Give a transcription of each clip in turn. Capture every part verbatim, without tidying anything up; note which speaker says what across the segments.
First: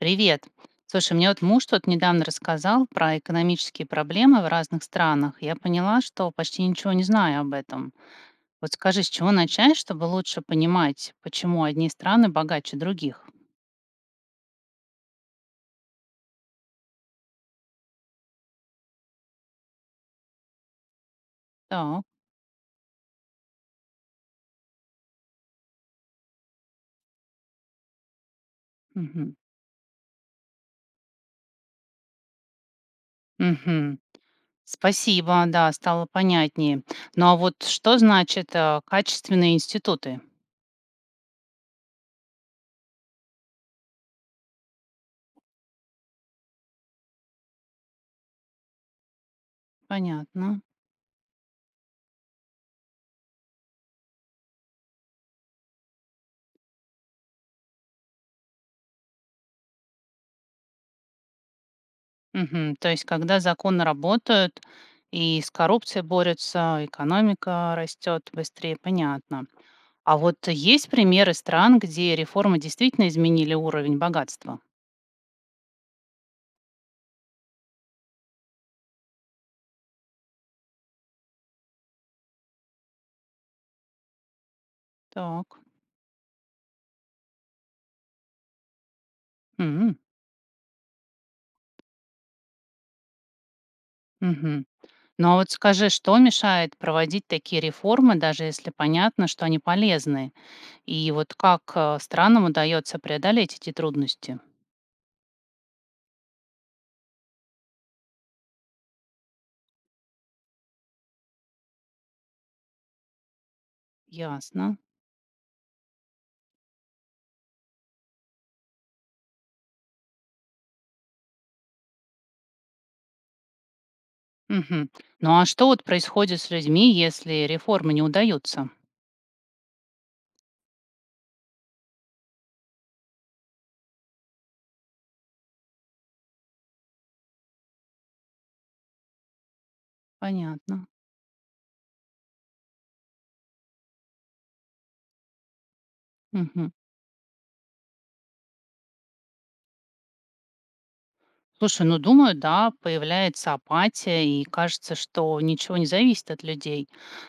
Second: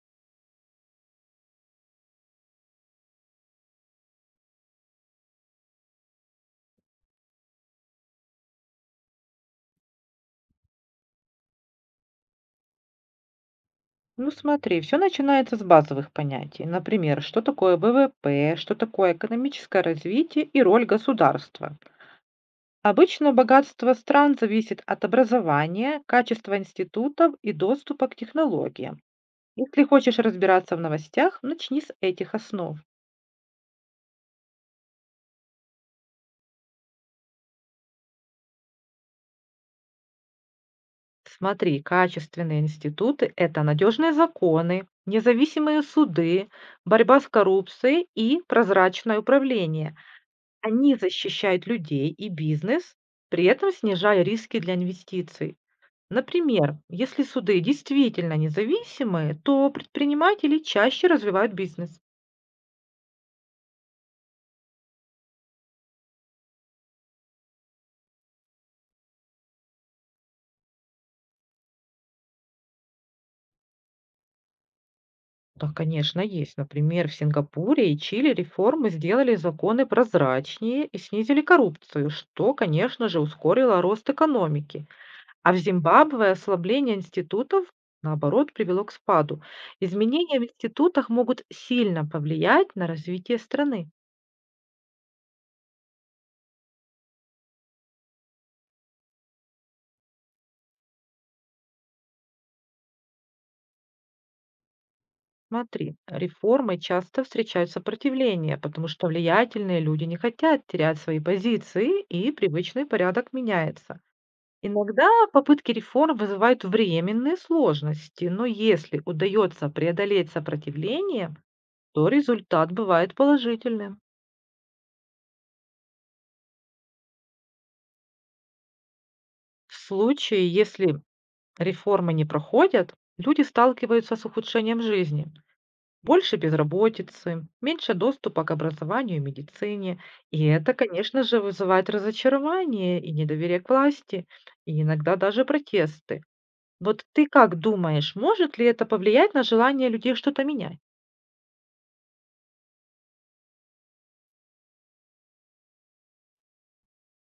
Speaker 1: Привет. Слушай, мне вот муж тут недавно рассказал про экономические проблемы в разных странах. Я поняла, что почти ничего не знаю об этом. Вот скажи, с чего начать, чтобы лучше понимать, почему одни страны богаче других?
Speaker 2: Ну смотри, все начинается с базовых понятий. Например, что такое в в п, что такое экономическое развитие и роль государства.
Speaker 1: Так.
Speaker 2: Обычно богатство стран зависит от образования, качества институтов и доступа к технологиям.
Speaker 1: Мгм.
Speaker 2: Если хочешь разбираться в новостях, начни с этих основ.
Speaker 1: Мгм. Спасибо, да, стало понятнее. Ну а вот что значит э, качественные институты?
Speaker 2: Смотри, качественные институты– это надежные законы, независимые суды, борьба с коррупцией и прозрачное управление.
Speaker 1: Понятно.
Speaker 2: Они защищают людей и бизнес, при этом снижая риски для инвестиций. Например, если суды действительно независимые, то предприниматели чаще развивают бизнес.
Speaker 1: Мгм. То есть, когда законы работают и с коррупцией борются, экономика растет быстрее, понятно. А вот есть примеры стран, где реформы действительно изменили уровень богатства?
Speaker 2: Да, конечно, есть. Например, в Сингапуре и Чили реформы сделали законы прозрачнее и снизили коррупцию, что, конечно же, ускорило рост экономики. А в
Speaker 1: Так.
Speaker 2: Зимбабве ослабление институтов, наоборот, привело к спаду.
Speaker 1: М.
Speaker 2: Изменения в институтах могут сильно повлиять на развитие страны.
Speaker 1: Мгм. Ну а вот скажи, что мешает проводить такие реформы, даже если понятно, что они полезны? И вот как э, странам удается преодолеть эти трудности?
Speaker 2: Смотри, реформы часто встречают сопротивление, потому что влиятельные люди не хотят терять свои позиции, и привычный порядок меняется.
Speaker 1: Ясно.
Speaker 2: Иногда попытки реформ вызывают временные сложности, но если удается преодолеть сопротивление, то результат бывает положительным.
Speaker 1: Мгм. Ну а что вот происходит с людьми, если реформы не удаются?
Speaker 2: В случае, если реформы не проходят, люди сталкиваются с ухудшением жизни. Больше безработицы, меньше доступа к образованию и медицине. И это,
Speaker 1: Понятно.
Speaker 2: конечно же, вызывает разочарование и недоверие к власти, и иногда даже протесты.
Speaker 1: Мгм.
Speaker 2: Вот ты как думаешь, может ли это повлиять на желание людей что-то менять?
Speaker 1: Слушай, ну думаю, да, появляется апатия, и кажется, что ничего не зависит от людей.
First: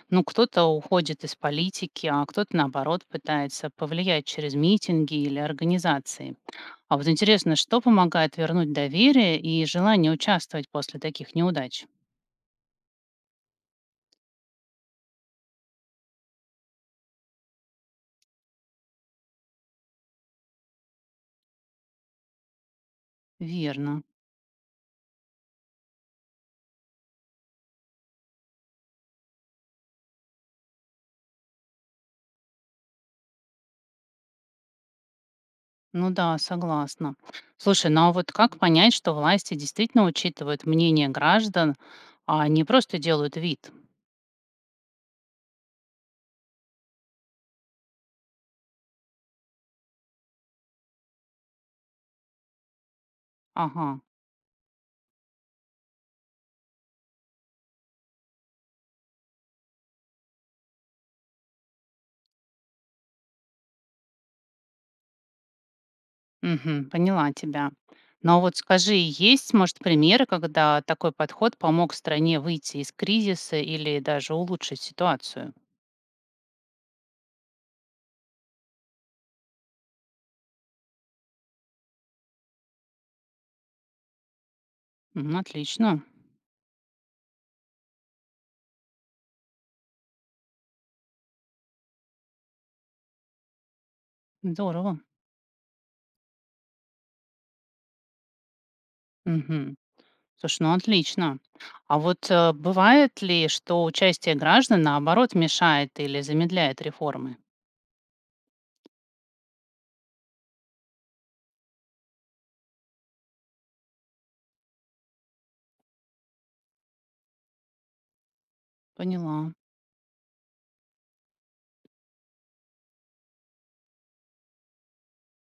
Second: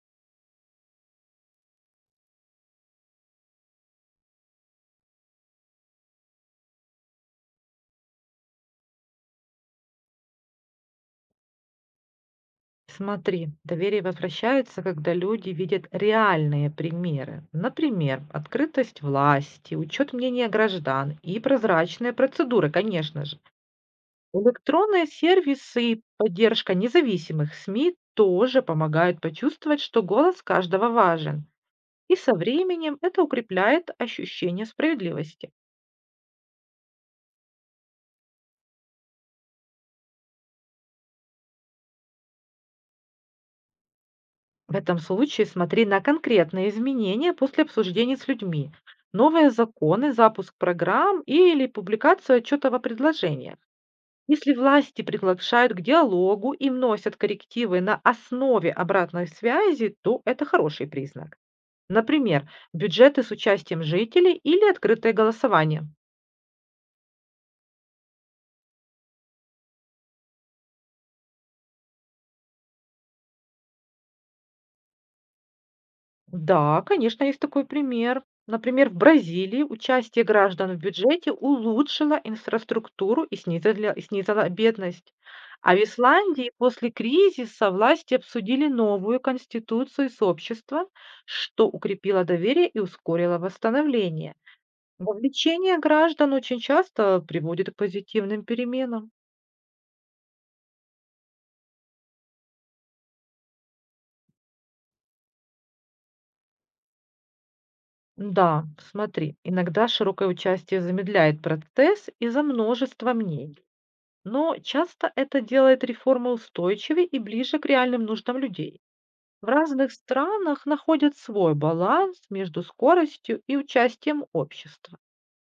Speaker 1: Ну, кто-то уходит из политики, а кто-то, наоборот, пытается повлиять через митинги или организации. А вот интересно, что помогает вернуть доверие и желание участвовать после таких неудач?
Speaker 2: Смотри, доверие возвращается, когда люди видят реальные примеры. Например, открытость власти, учет мнения граждан и прозрачные процедуры, конечно же.
Speaker 1: Верно.
Speaker 2: Электронные сервисы и поддержка независимых с м и тоже помогают почувствовать, что голос каждого важен. И со временем это укрепляет ощущение справедливости.
Speaker 1: Ну да, согласна. Слушай, ну а вот как понять, что власти действительно учитывают мнение граждан, а не просто делают вид?
Speaker 2: В этом случае смотри на конкретные изменения после обсуждений с людьми, новые законы, запуск программ или публикацию отчетов о предложениях.
Speaker 1: Ага.
Speaker 2: Если власти приглашают к диалогу и вносят коррективы на основе обратной связи, то это хороший признак. Например, бюджеты с участием жителей или открытое голосование.
Speaker 1: Мгм. Поняла тебя. Но вот скажи, есть, может, примеры, когда такой подход помог стране выйти из кризиса или даже улучшить ситуацию?
Speaker 2: Да, конечно, есть такой пример. Например, в Бразилии участие граждан в бюджете улучшило инфраструктуру и снизила, и снизило бедность.
Speaker 1: М,
Speaker 2: А в
Speaker 1: отлично.
Speaker 2: Исландии после кризиса власти обсудили новую конституцию с обществом, что укрепило доверие и ускорило восстановление.
Speaker 1: Здорово.
Speaker 2: Вовлечение граждан очень часто приводит к позитивным переменам.
Speaker 1: Мгм. Слушай, ну отлично. А вот э, бывает ли, что участие граждан, наоборот, мешает или замедляет реформы?
Speaker 2: Да, смотри, иногда широкое участие замедляет процесс из-за множества мнений, но часто это делает реформы устойчивее и ближе к реальным нуждам людей. В
Speaker 1: Поняла.
Speaker 2: разных странах находят свой баланс между скоростью и участием общества.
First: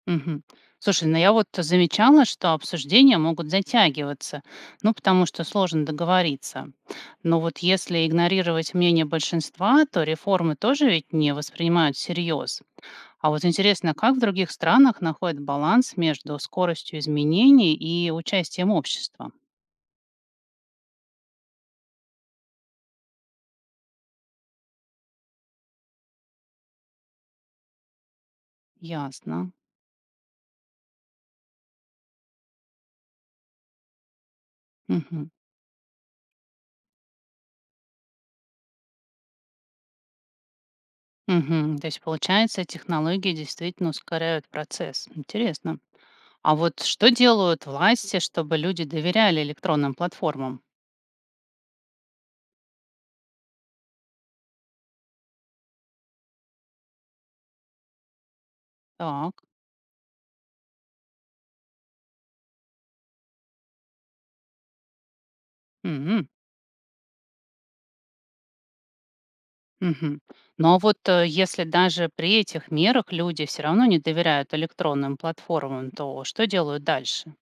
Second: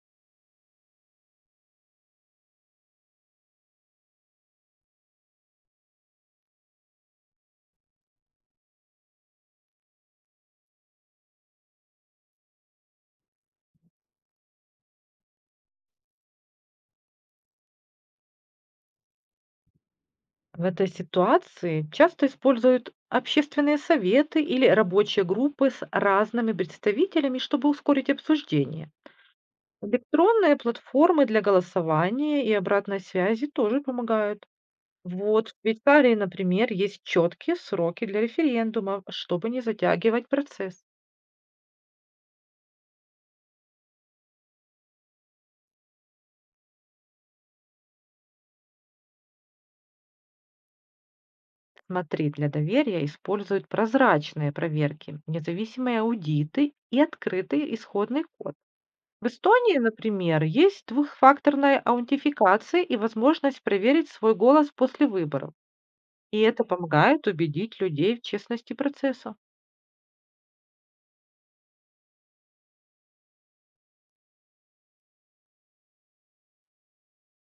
Speaker 1: Мгм. Слушай, ну я вот замечала, что обсуждения могут затягиваться, ну потому что сложно договориться. Но вот если игнорировать мнение большинства, то реформы тоже ведь не воспринимают всерьез. А вот интересно, как в других странах находят баланс между скоростью изменений и участием общества?
Speaker 2: В этой ситуации часто используют общественные советы или рабочие группы с разными представителями, чтобы ускорить обсуждение.
Speaker 1: Ясно.
Speaker 2: Электронные платформы для голосования и обратной связи тоже помогают.
Speaker 1: Мгм.
Speaker 2: Вот в Швейцарии, например, есть четкие сроки для референдумов, чтобы не затягивать процесс.
Speaker 1: Мгм. То есть, получается, технологии действительно ускоряют процесс. Интересно. А вот что делают власти, чтобы люди доверяли электронным платформам?
Speaker 2: Смотри, для доверия используют прозрачные проверки, независимые аудиты и открытый исходный код. В
Speaker 1: Так.
Speaker 2: Эстонии, например, есть двухфакторная аутентификация и возможность проверить свой голос после выборов.
Speaker 1: Мгм.
Speaker 2: И это помогает убедить людей в честности процесса.
Speaker 1: Мгм. Но вот э, если даже при этих мерах люди все равно не доверяют электронным платформам, то что делают дальше?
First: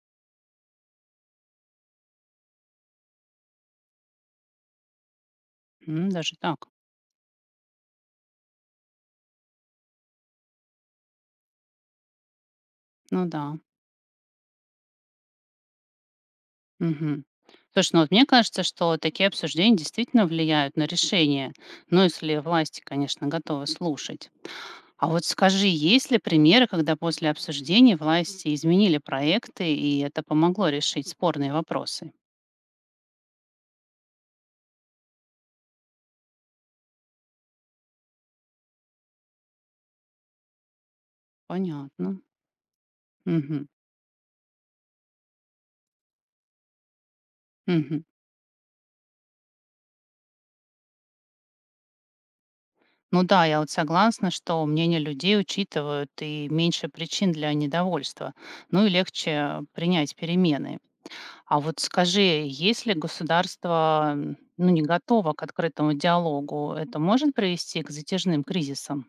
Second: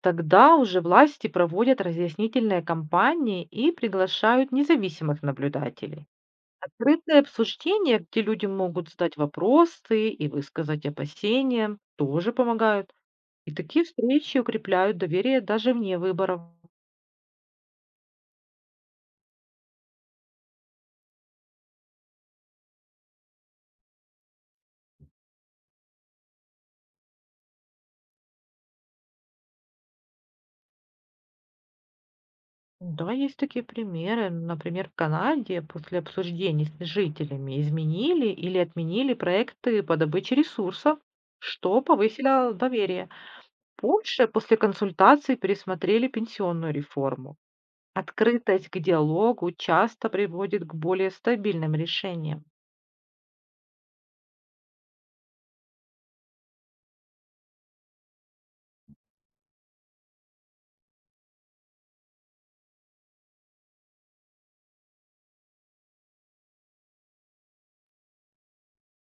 Speaker 2: Тогда уже власти проводят разъяснительные кампании и приглашают независимых наблюдателей.
Speaker 1: М, даже так.
Speaker 2: Открытое обсуждение, где люди могут задать вопросы и высказать опасения, тоже помогают.
Speaker 1: Ну да.
Speaker 2: И такие встречи укрепляют доверие даже вне выборов.
Speaker 1: Мгм. Слушай, ну вот мне кажется, что такие обсуждения действительно влияют на решение. Ну, если власти, конечно, готовы слушать. А вот скажи, есть ли примеры, когда после обсуждений власти изменили проекты, и это помогло решить спорные вопросы?
Speaker 2: Да, есть такие примеры. Например, в Канаде после обсуждений с жителями изменили или отменили проекты по добыче ресурсов, что
Speaker 1: Понятно.
Speaker 2: повысило доверие.
Speaker 1: Мгм.
Speaker 2: В Польше после консультаций пересмотрели пенсионную реформу.
Speaker 1: Мгм.
Speaker 2: Открытость к диалогу часто приводит к более стабильным решениям.
Speaker 1: Ну да, я вот согласна, что мнение людей учитывают и меньше причин для недовольства, ну и легче принять перемены. А вот скажи, если государство м, ну, не готово к открытому диалогу, это может привести к затяжным кризисам?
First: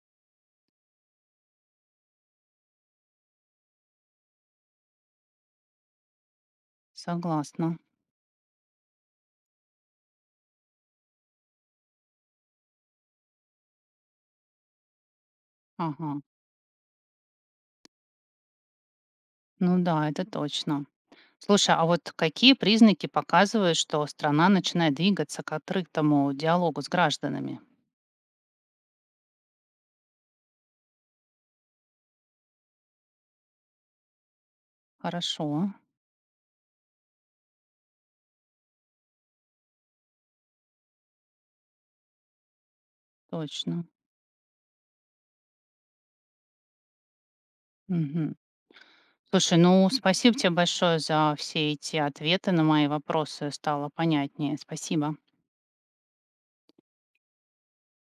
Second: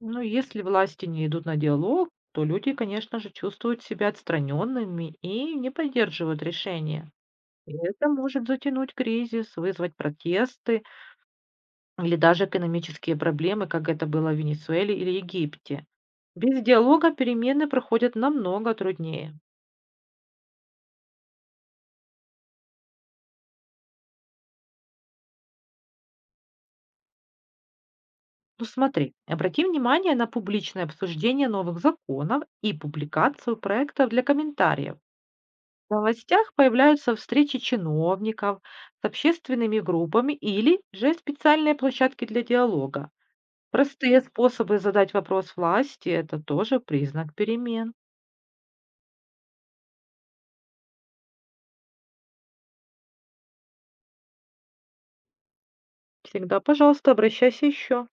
Speaker 2: Ну, если власти не идут на диалог, то люди, конечно же, чувствуют себя отстраненными и не поддерживают решения.
Speaker 1: Согласна.
Speaker 2: И это может затянуть кризис, вызвать протесты или даже экономические проблемы, как это было в Венесуэле или Египте.
Speaker 1: Ага.
Speaker 2: Без диалога перемены проходят намного труднее.
Speaker 1: Ну да, это точно. Слушай, а вот какие признаки показывают, что страна начинает двигаться к открытому диалогу с гражданами?
Speaker 2: Ну смотри, обрати внимание на публичное обсуждение новых законов и публикацию проектов для комментариев.
Speaker 1: Хорошо,
Speaker 2: В новостях появляются встречи чиновников с общественными группами или же специальные площадки для диалога.
Speaker 1: точно.
Speaker 2: Простые способы задать вопрос власти– это тоже признак перемен.
Speaker 1: Мгм. Слушай, ну спасибо тебе большое за все эти ответы на мои вопросы. Стало понятнее. Спасибо.
Speaker 2: Всегда, пожалуйста, обращайся еще.